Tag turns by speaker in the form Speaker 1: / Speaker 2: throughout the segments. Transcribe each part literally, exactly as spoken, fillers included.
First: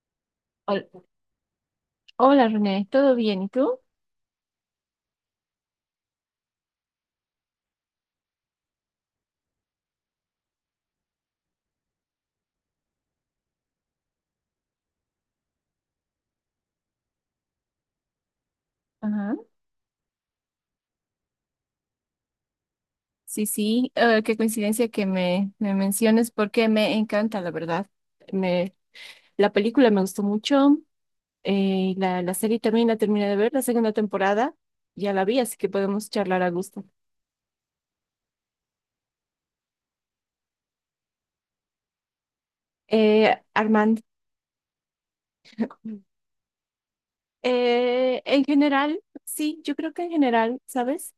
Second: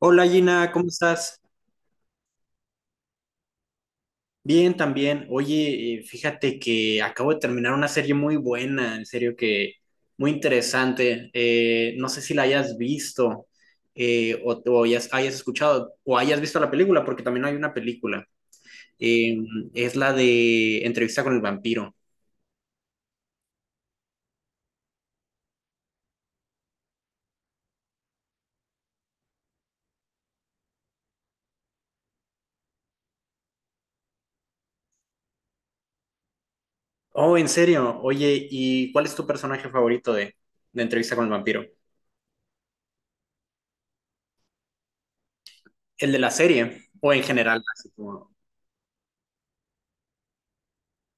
Speaker 1: Hola Gina, ¿cómo estás?
Speaker 2: Hola René, ¿todo bien? ¿Y tú?
Speaker 1: Bien, también. Oye, eh, fíjate que acabo de terminar una serie muy buena, en serio que muy interesante. Eh, no sé si la hayas visto eh, o, o hayas, hayas escuchado o hayas visto la película, porque también hay una película.
Speaker 2: Ajá.
Speaker 1: Eh, es la de Entrevista con el vampiro.
Speaker 2: Sí, sí, eh, qué coincidencia que me, me menciones porque me encanta, la verdad. Me, la película me gustó mucho, eh, la, la serie también la terminé de ver, la segunda temporada ya la vi, así que podemos charlar a gusto.
Speaker 1: Oh, en serio. Oye, ¿y cuál es tu personaje favorito de, de Entrevista con el vampiro?
Speaker 2: Eh, Armand.
Speaker 1: ¿El de la serie o en general? Así
Speaker 2: Eh,
Speaker 1: como,
Speaker 2: en general, sí, yo creo que en general, ¿sabes?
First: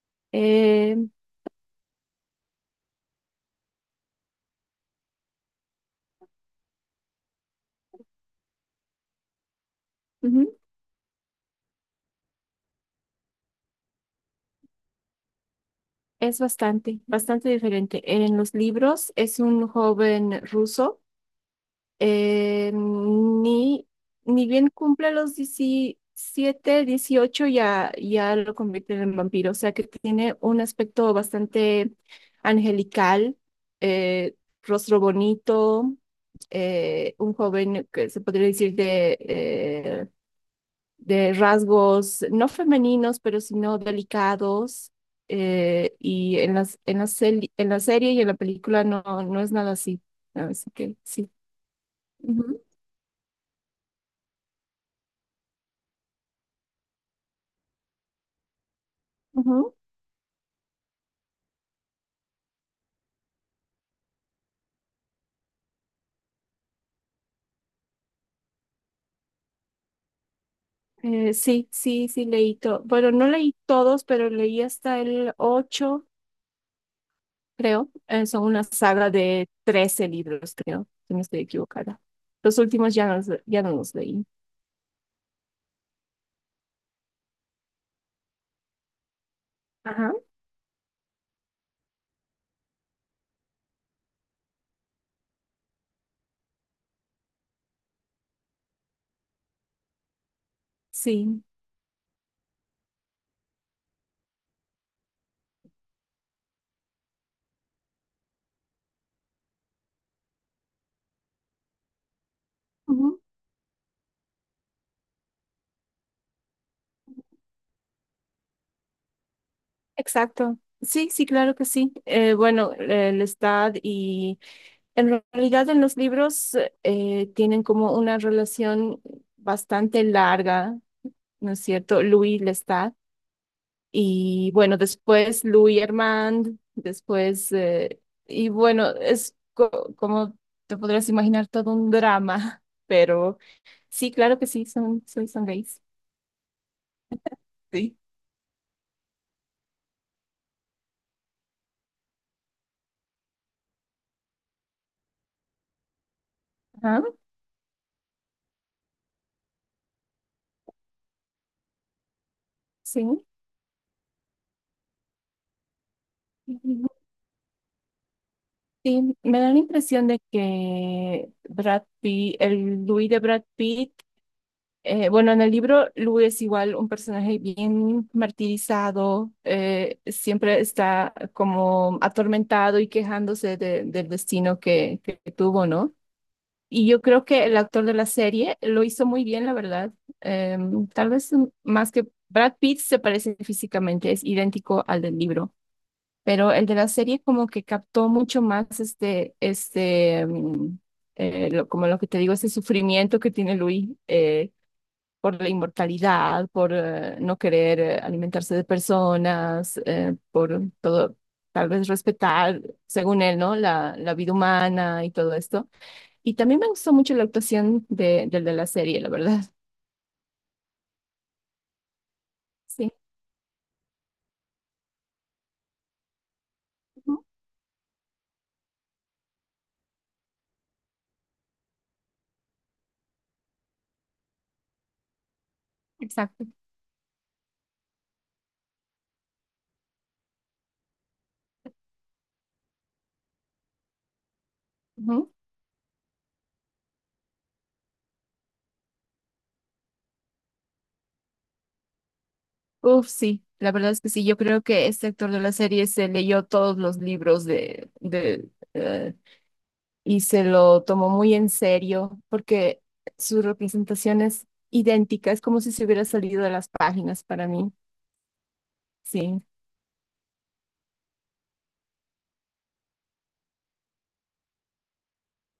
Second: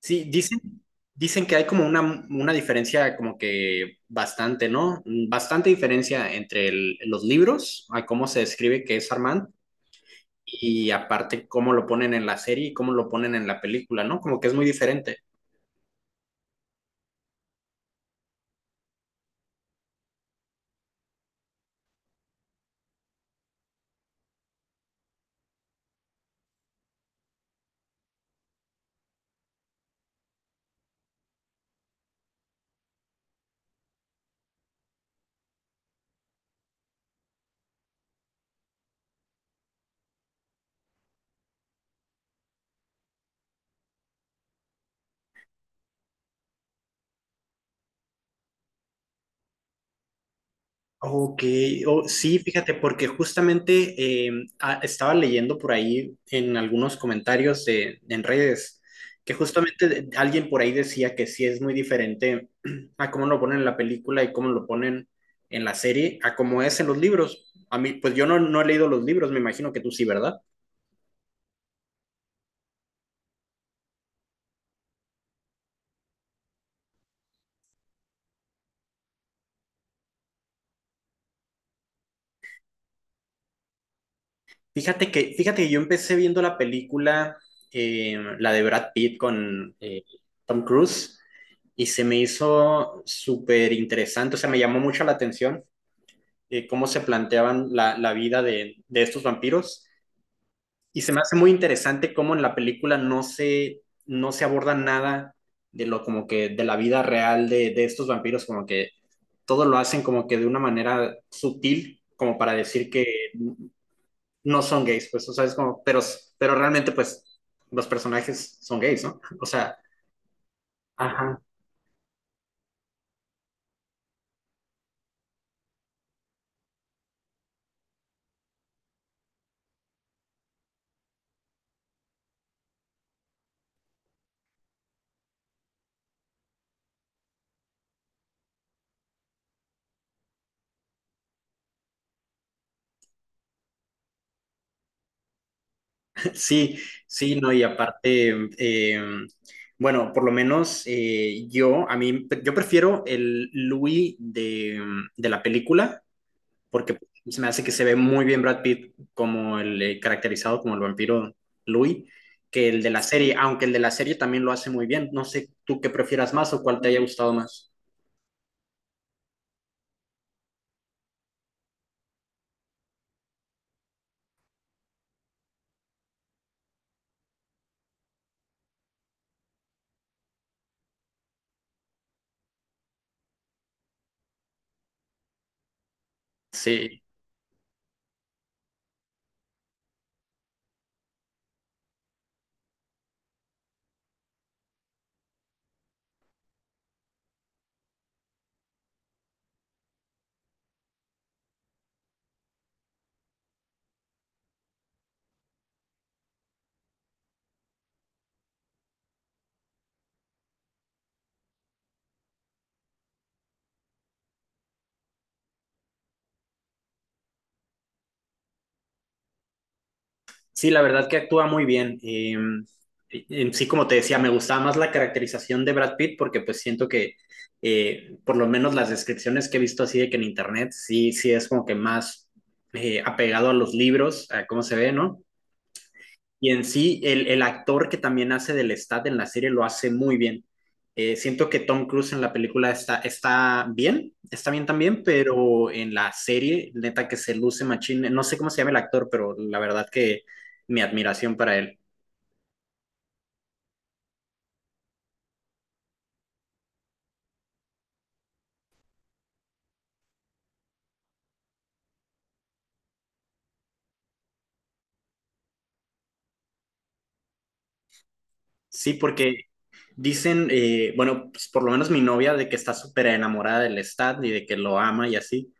Speaker 1: sí, dicen,
Speaker 2: Eh,
Speaker 1: dicen que hay como una, una diferencia como que bastante, ¿no? Bastante diferencia entre el- los libros, a cómo se describe que es Armand,
Speaker 2: ujú,
Speaker 1: y aparte cómo lo ponen en la serie y cómo lo ponen en la película, ¿no? Como que es muy diferente.
Speaker 2: es bastante, bastante diferente. En los libros es un joven ruso. eh, ni, Ni bien cumple los diecisiete dieciocho, ya, ya lo convierten en vampiro. O sea que tiene un aspecto bastante angelical, eh, rostro bonito, eh, un joven que se podría decir de, eh, de rasgos no femeninos, pero sino delicados. Eh, y en las, en la seli- en la serie y en la película no, no es nada así. Así que sí.
Speaker 1: Ok, oh, sí,
Speaker 2: Ujú,
Speaker 1: fíjate, porque justamente eh, ah, estaba leyendo por ahí en algunos comentarios de, en redes que
Speaker 2: ujú.
Speaker 1: justamente de- alguien por ahí decía que sí es muy diferente a cómo lo ponen en la película y cómo lo ponen en la serie a cómo es en los libros. A mí, pues yo no, no he leído los libros, me imagino que tú sí, ¿verdad?
Speaker 2: Eh, sí, sí, sí, leí todo. Bueno, no leí todos, pero leí hasta el ocho, creo. Eh, son una saga de trece libros, creo, si no estoy equivocada. Los últimos ya no, los- ya no los leí.
Speaker 1: Fíjate que, fíjate que yo empecé viendo la película, eh, la de Brad Pitt con eh,
Speaker 2: Ajá.
Speaker 1: Tom Cruise, y se me hizo súper interesante, o sea, me llamó mucho la atención, eh, cómo se planteaban la, la vida de, de estos vampiros, y se me hace
Speaker 2: Sí.
Speaker 1: muy interesante cómo en la película no se, no se aborda nada de lo como que de la vida real de, de estos vampiros, como que todo lo hacen como que de una manera sutil, como para decir que
Speaker 2: Ujú.
Speaker 1: no son gays, pues, o sea, es como, pero, pero realmente, pues, los personajes son gays, ¿no? O sea,
Speaker 2: Exacto. Sí, sí,
Speaker 1: ajá,
Speaker 2: claro que sí. Eh, bueno, el estado y en realidad en los libros eh, tienen como una relación bastante larga, ¿no es cierto? Louis Lestat. Y bueno, después Louis Armand, después, eh, y bueno, es co- como te podrás imaginar todo un drama, pero sí, claro que sí, son, son, son gays.
Speaker 1: sí, sí, no, y
Speaker 2: Sí.
Speaker 1: aparte, eh, bueno, por lo menos eh, yo, a mí, yo prefiero el Louis de, de la película, porque
Speaker 2: Ajá,
Speaker 1: se me hace que se ve muy bien Brad Pitt como el eh, caracterizado como el vampiro Louis, que el de la
Speaker 2: sí.
Speaker 1: serie, aunque el de la serie también lo hace muy bien. No sé tú qué prefieras más
Speaker 2: Y
Speaker 1: o cuál te haya gustado más.
Speaker 2: y me da la impresión de que Brad Pitt, el Louis de Brad Pitt... Eh, bueno, en el libro Lu es igual un personaje bien martirizado, eh, siempre está como atormentado y quejándose de- del destino que, que tuvo, ¿no? Y yo
Speaker 1: Sí.
Speaker 2: creo que el actor de la serie lo hizo muy bien, la verdad. Em, tal vez mm, más que Brad Pitt se parece físicamente, es idéntico al del libro, pero el de la serie como que captó mucho más este, este, mm, eh, lo- como lo que te digo, ese sufrimiento que tiene Louis. Eh, por la inmortalidad, por eh, no querer eh, alimentarse de personas, eh, por todo, tal vez respetar, según él, ¿no? La, la vida humana y todo esto. Y también me gustó mucho la actuación de, del de la serie, la verdad.
Speaker 1: Sí, la verdad que actúa muy bien. Eh,
Speaker 2: Sí.
Speaker 1: en sí, como te decía, me gustaba más la caracterización de Brad Pitt porque pues siento que
Speaker 2: Ujú.
Speaker 1: eh, por lo menos las descripciones que he visto así de que en internet sí, sí es como que más eh, apegado a los libros, a cómo se ve, ¿no?
Speaker 2: Exacto.
Speaker 1: Y en sí, el, el actor que también hace del Stat en la serie lo hace muy bien. Eh, siento que Tom Cruise en la película está, está bien, está bien también,
Speaker 2: Ujú.
Speaker 1: pero en la serie, neta que se luce machín. No sé cómo se llama el actor, pero la verdad que mi admiración para él.
Speaker 2: Uf, sí. La verdad es que sí, yo creo que este actor de la serie se leyó todos los libros de, de, eh, y se lo tomó muy en serio porque su representación es idéntica, es como si se hubiera salido de las páginas para mí.
Speaker 1: Sí, porque
Speaker 2: Sí.
Speaker 1: dicen, eh, bueno, pues por lo menos mi novia, de que está súper enamorada del Stat y de que lo ama y así.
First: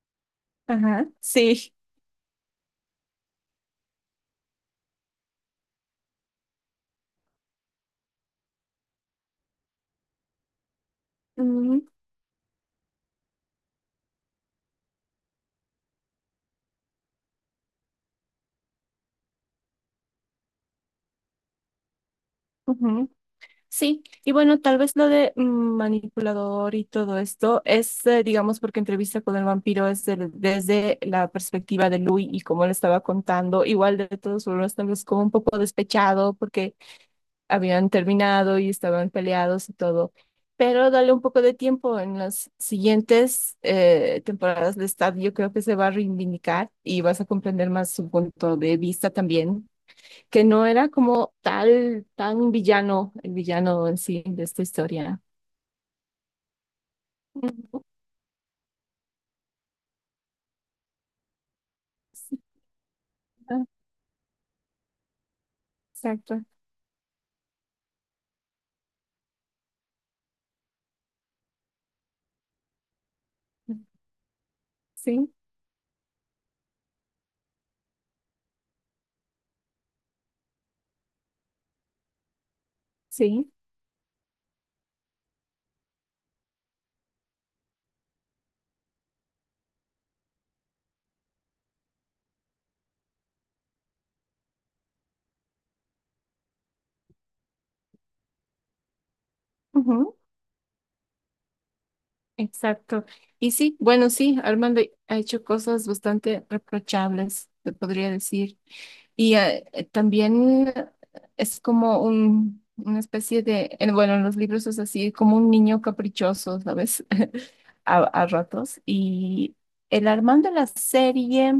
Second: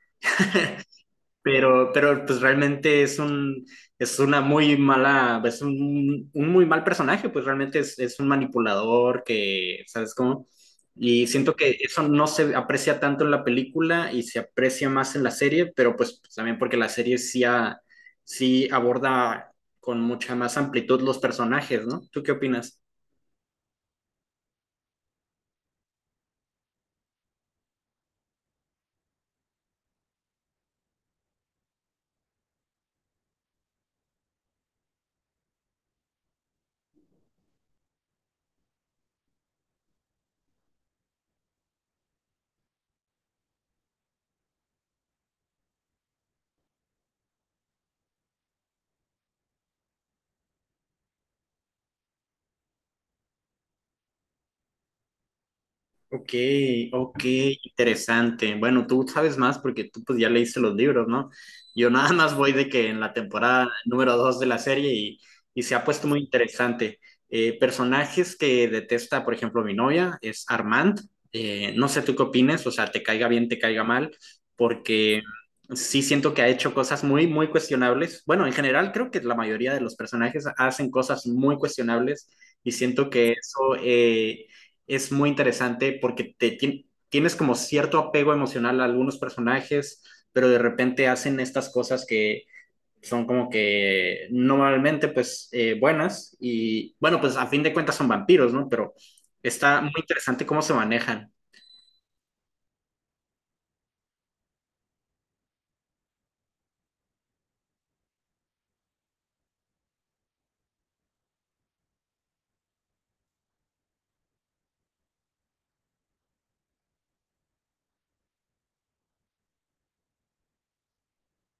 Speaker 2: Ajá. Sí.
Speaker 1: Pero, pero pues realmente es un, es una muy mala, es un, un muy mal personaje, pues realmente es, es un manipulador que, ¿sabes cómo? Y siento
Speaker 2: Ujú,
Speaker 1: que eso no se aprecia tanto en la película y se aprecia más en la serie, pero pues, pues, también porque la serie sí, a- sí aborda con mucha más amplitud los personajes, ¿no? ¿Tú qué opinas?
Speaker 2: ujú. Sí, y bueno, tal vez lo de mm, manipulador y todo esto es, eh, digamos, porque entrevista con el vampiro es del- desde la perspectiva de Louis y como le estaba contando, igual de todos formas, tal vez como un poco despechado porque habían terminado y estaban peleados y todo. Pero dale un poco de tiempo. En las siguientes eh, temporadas de Stab, yo creo que se va a reivindicar y vas a comprender más su punto de vista también, que no era como tal, tan villano, el villano en sí de esta historia.
Speaker 1: Ok, ok,
Speaker 2: Mm,
Speaker 1: interesante. Bueno, tú sabes más porque tú pues ya leíste los libros, ¿no? Yo nada más
Speaker 2: sí,
Speaker 1: voy de que en la
Speaker 2: ah,
Speaker 1: temporada número dos de la serie y, y se ha puesto muy
Speaker 2: exacto.
Speaker 1: interesante. Eh, personajes que detesta, por ejemplo, mi novia es Armand. Eh, no sé tú qué opines, o sea, te caiga bien, te caiga mal, porque
Speaker 2: Sí,
Speaker 1: sí siento que ha hecho cosas muy, muy cuestionables. Bueno, en general creo que la mayoría de los personajes hacen cosas muy cuestionables y siento que
Speaker 2: sí.
Speaker 1: eso... eh, es muy interesante porque te, ti- tienes como cierto apego emocional a algunos personajes, pero de repente hacen estas cosas que son como que normalmente pues eh, buenas y bueno, pues a fin de cuentas son vampiros, ¿no? Pero está muy interesante cómo se manejan.
Speaker 2: Exacto. Y sí, bueno, sí, Armando ha hecho cosas bastante reprochables, te podría decir. Y eh, eh, también es como un, una especie de, en- bueno, en los libros es así, como un niño caprichoso, ¿sabes? A, a ratos. Y el Armando de la serie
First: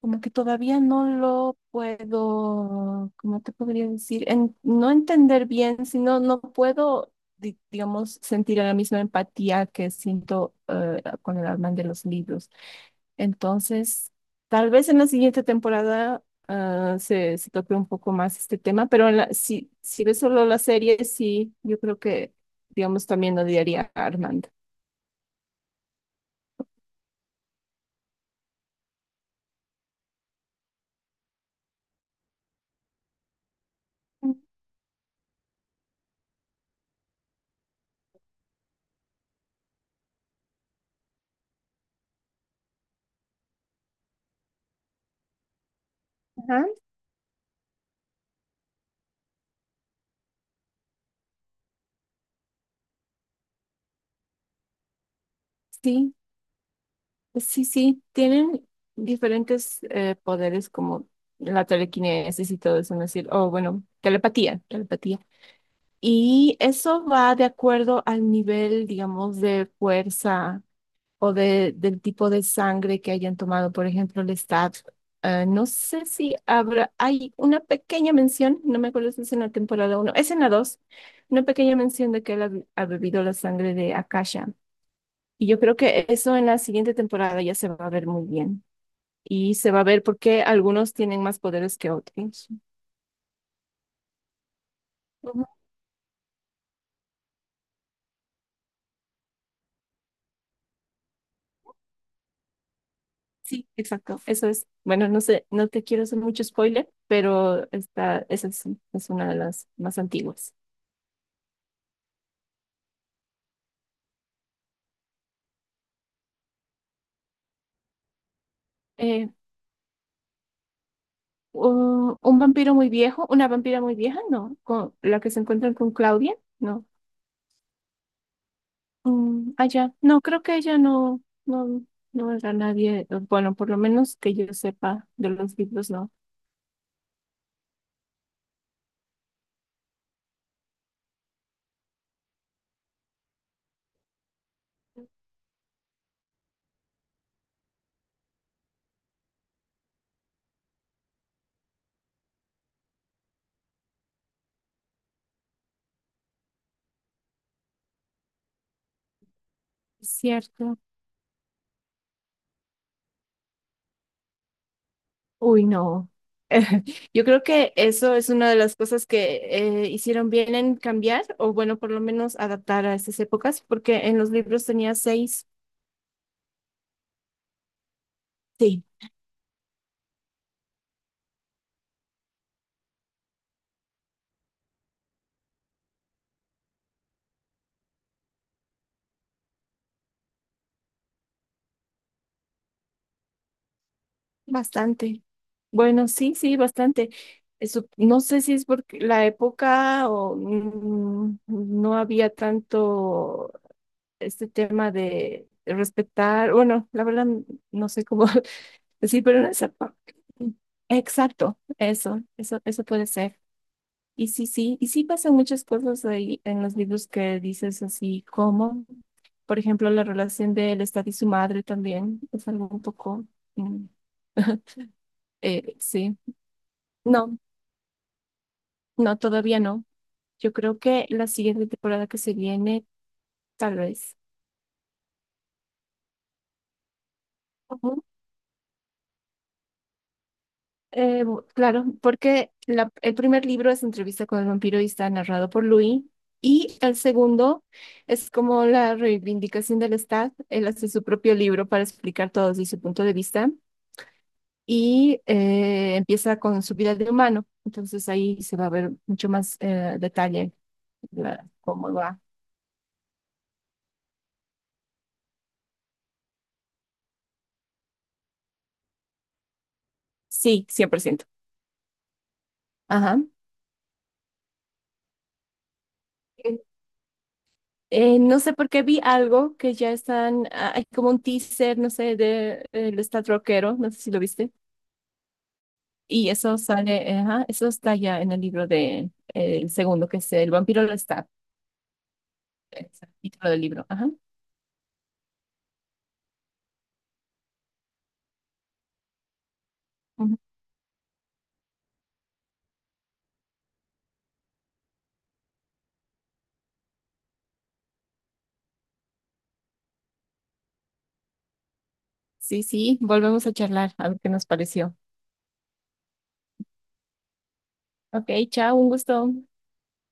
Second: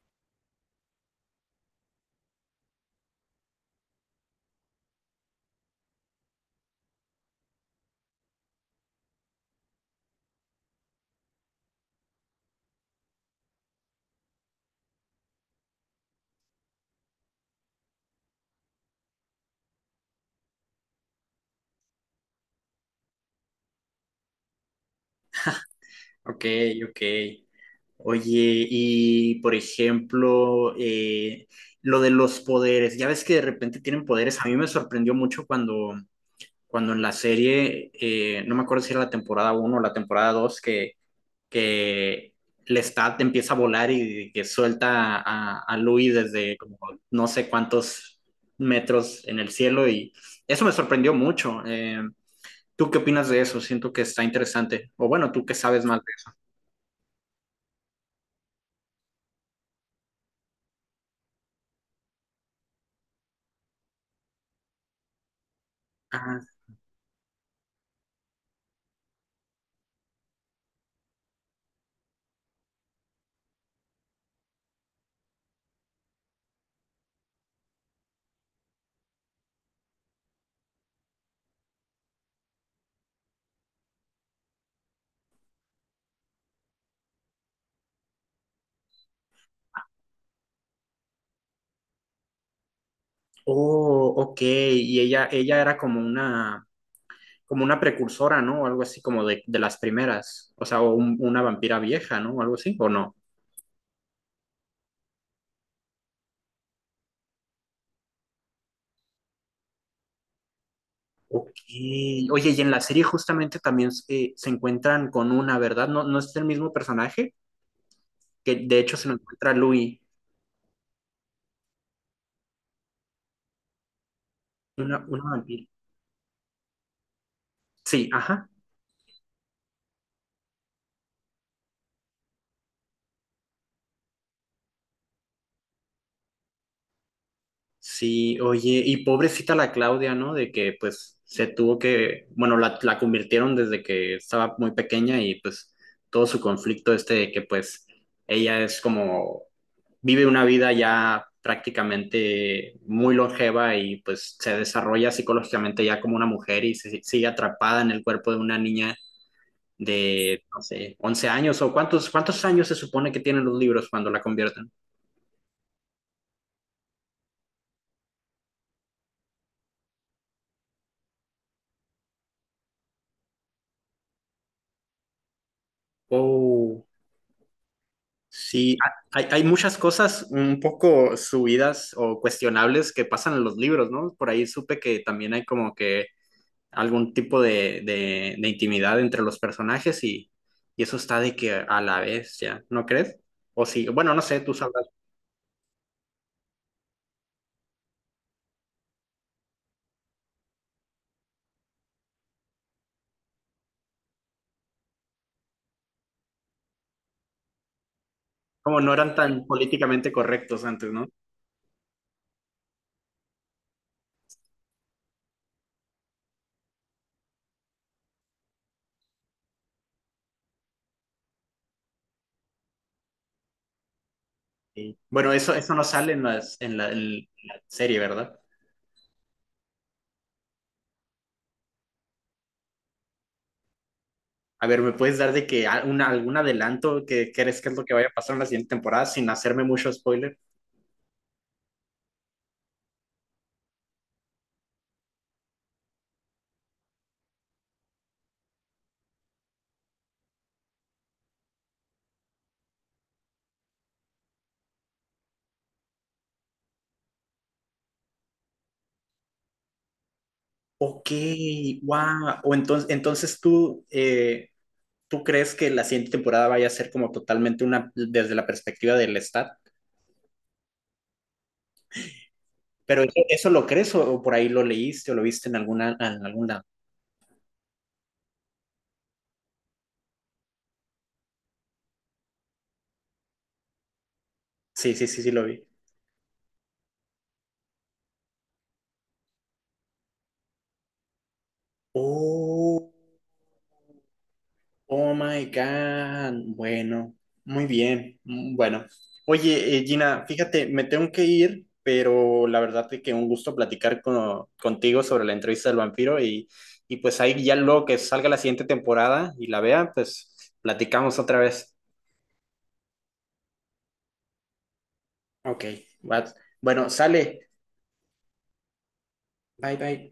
Speaker 2: como que todavía no lo puedo, ¿cómo te podría decir? En- no entender bien, sino no puedo, di- digamos, sentir la misma empatía que siento eh, con el Alman de los libros. Entonces, tal vez en la siguiente temporada ah, se, se toque un poco más este tema, pero en la- si, si ves solo la serie, sí, yo creo que, digamos, también odiaría a Armand.
Speaker 1: Ok, ok. Oye, y por ejemplo, eh, lo de los poderes, ya ves que de repente tienen
Speaker 2: Ujú.
Speaker 1: poderes, a mí me sorprendió mucho cuando cuando en la serie, eh, no me acuerdo si era la temporada uno o la temporada dos que, que Lestat empieza a volar y que suelta a, a Louis desde
Speaker 2: Ajá.
Speaker 1: como no sé cuántos metros en el cielo y eso me sorprendió mucho. Eh, ¿Tú qué opinas de eso? Siento que está interesante. O bueno, tú que sabes más
Speaker 2: Sí.
Speaker 1: de...
Speaker 2: Sí, sí, tienen diferentes eh, poderes como la telequinesis y todo eso, ¿no es decir? O bueno, telepatía, telepatía.
Speaker 1: Ah,
Speaker 2: Y eso va de acuerdo al nivel, digamos, de fuerza o de, del tipo de sangre que hayan tomado. Por ejemplo, el Stab. Eh, no sé si habrá, hay una pequeña mención, no me acuerdo si es en la temporada uno, es en la dos. Una pequeña mención de que él ha, ha bebido la sangre de Akasha. Y yo creo que eso en la siguiente temporada ya se va a ver muy bien y se va a ver por qué algunos tienen más poderes que otros.
Speaker 1: oh, ok. Y ella,
Speaker 2: Ujú.
Speaker 1: ella era como una, como una precursora, ¿no? O algo así como de, de las primeras. O sea, o un- una vampira vieja, ¿no? O algo así, ¿o no?
Speaker 2: Sí, exacto, eso es. Bueno, no sé, no te quiero hacer mucho spoiler, pero esta, esa es, es una de las más antiguas.
Speaker 1: Ok. Oye, y en la serie justamente también eh, se encuentran con una, ¿verdad? No, no es el mismo personaje, que de hecho se lo
Speaker 2: Eh,
Speaker 1: encuentra Louis,
Speaker 2: u- un vampiro muy viejo, una vampira muy vieja, no, con
Speaker 1: una,
Speaker 2: la
Speaker 1: una
Speaker 2: que se
Speaker 1: vampira.
Speaker 2: encuentran con Claudia, no.
Speaker 1: Sí, ajá.
Speaker 2: Mm, ah, ya, no, creo que ella no, no, no era nadie, eh, bueno, por lo menos que yo sepa de los libros, no.
Speaker 1: Sí, oye, y pobrecita la Claudia, ¿no? De que pues se tuvo que, bueno, la, la convirtieron desde que estaba muy pequeña y pues todo su conflicto este de que pues ella es como, vive una vida ya prácticamente muy longeva y pues se desarrolla psicológicamente ya como una mujer y se sigue atrapada en el cuerpo de una niña
Speaker 2: Es
Speaker 1: de, no
Speaker 2: cierto.
Speaker 1: sé, once años o cuántos, cuántos años se supone que tienen los libros cuando la convierten.
Speaker 2: Uy, no. Yo creo que eso es una de las cosas que eh, hicieron bien en cambiar, o bueno, por lo menos adaptar a estas épocas, porque en los libros tenía seis.
Speaker 1: Oh. Sí,
Speaker 2: Sí,
Speaker 1: ha- hay, hay muchas cosas un poco subidas o cuestionables que pasan en los libros, ¿no? Por ahí supe que también hay como que algún tipo de, de, de intimidad entre los personajes y, y eso está de que a la vez, ¿ya? ¿No crees? O sí, bueno, no sé, tú sabrás,
Speaker 2: bastante. Bueno, sí, sí, bastante. Eso, no sé si es porque la época o mm, no había tanto este tema de respetar, bueno, la verdad no sé cómo
Speaker 1: como no eran
Speaker 2: decir, pero en
Speaker 1: tan
Speaker 2: esa pa-
Speaker 1: políticamente correctos antes, ¿no?
Speaker 2: exacto, eso, eso, eso puede ser. Y sí, sí, y sí pasan muchas cosas ahí en los libros que dices así como, por ejemplo, la relación de él está y su madre también es algo un poco... mm,
Speaker 1: Sí. Bueno, eso, eso
Speaker 2: eh,
Speaker 1: no sale
Speaker 2: sí,
Speaker 1: en las, en la, en
Speaker 2: no,
Speaker 1: la serie, ¿verdad?
Speaker 2: no, todavía no. Yo creo que la siguiente temporada que se viene, tal vez.
Speaker 1: A ver, ¿me puedes dar de que a- una- algún adelanto que crees que es lo que vaya a pasar en la siguiente temporada sin hacerme mucho spoiler?
Speaker 2: Eh, bu- claro, porque la- el primer libro es Entrevista con el vampiro y está narrado por Louis. Y el segundo es como la reivindicación del Estado. Él hace su propio libro para explicar todo desde su punto de vista y eh, empieza con su vida de humano. Entonces ahí se va a ver mucho más eh, detalle
Speaker 1: Ok,
Speaker 2: la- cómo va.
Speaker 1: wow. O entonces, entonces tú, eh, ¿tú crees que la siguiente temporada vaya a ser como totalmente una desde la perspectiva del Stat?
Speaker 2: Sí, cien por ciento.
Speaker 1: ¿Pero eso,
Speaker 2: Ajá.
Speaker 1: eso lo crees o, o por ahí lo leíste o lo viste en alguna, en algún
Speaker 2: Eh,
Speaker 1: lado?
Speaker 2: eh, no sé por qué vi algo que ya están, ah, hay como un teaser, no sé, de, eh, el Estado rockero, no sé si lo viste.
Speaker 1: Sí, sí, sí, sí, lo vi.
Speaker 2: Y eso sale, eh, ajá, eso está ya en el libro de, el segundo, que es El vampiro lo está,
Speaker 1: Oh.
Speaker 2: es el título del libro. Ajá.
Speaker 1: Oh my God. Bueno, muy bien. mm, Bueno, oye, eh, Gina,
Speaker 2: Ujú.
Speaker 1: fíjate, me tengo que ir, pero la verdad es que un gusto platicar con contigo sobre la entrevista del vampiro y, y pues ahí ya luego que salga la siguiente temporada y la vea, pues platicamos otra vez.
Speaker 2: Sí, sí, volvemos a charlar, a ver qué nos pareció.
Speaker 1: Ok, va. Bueno, sale.
Speaker 2: Ok, chao, un gusto.
Speaker 1: Bye, bye.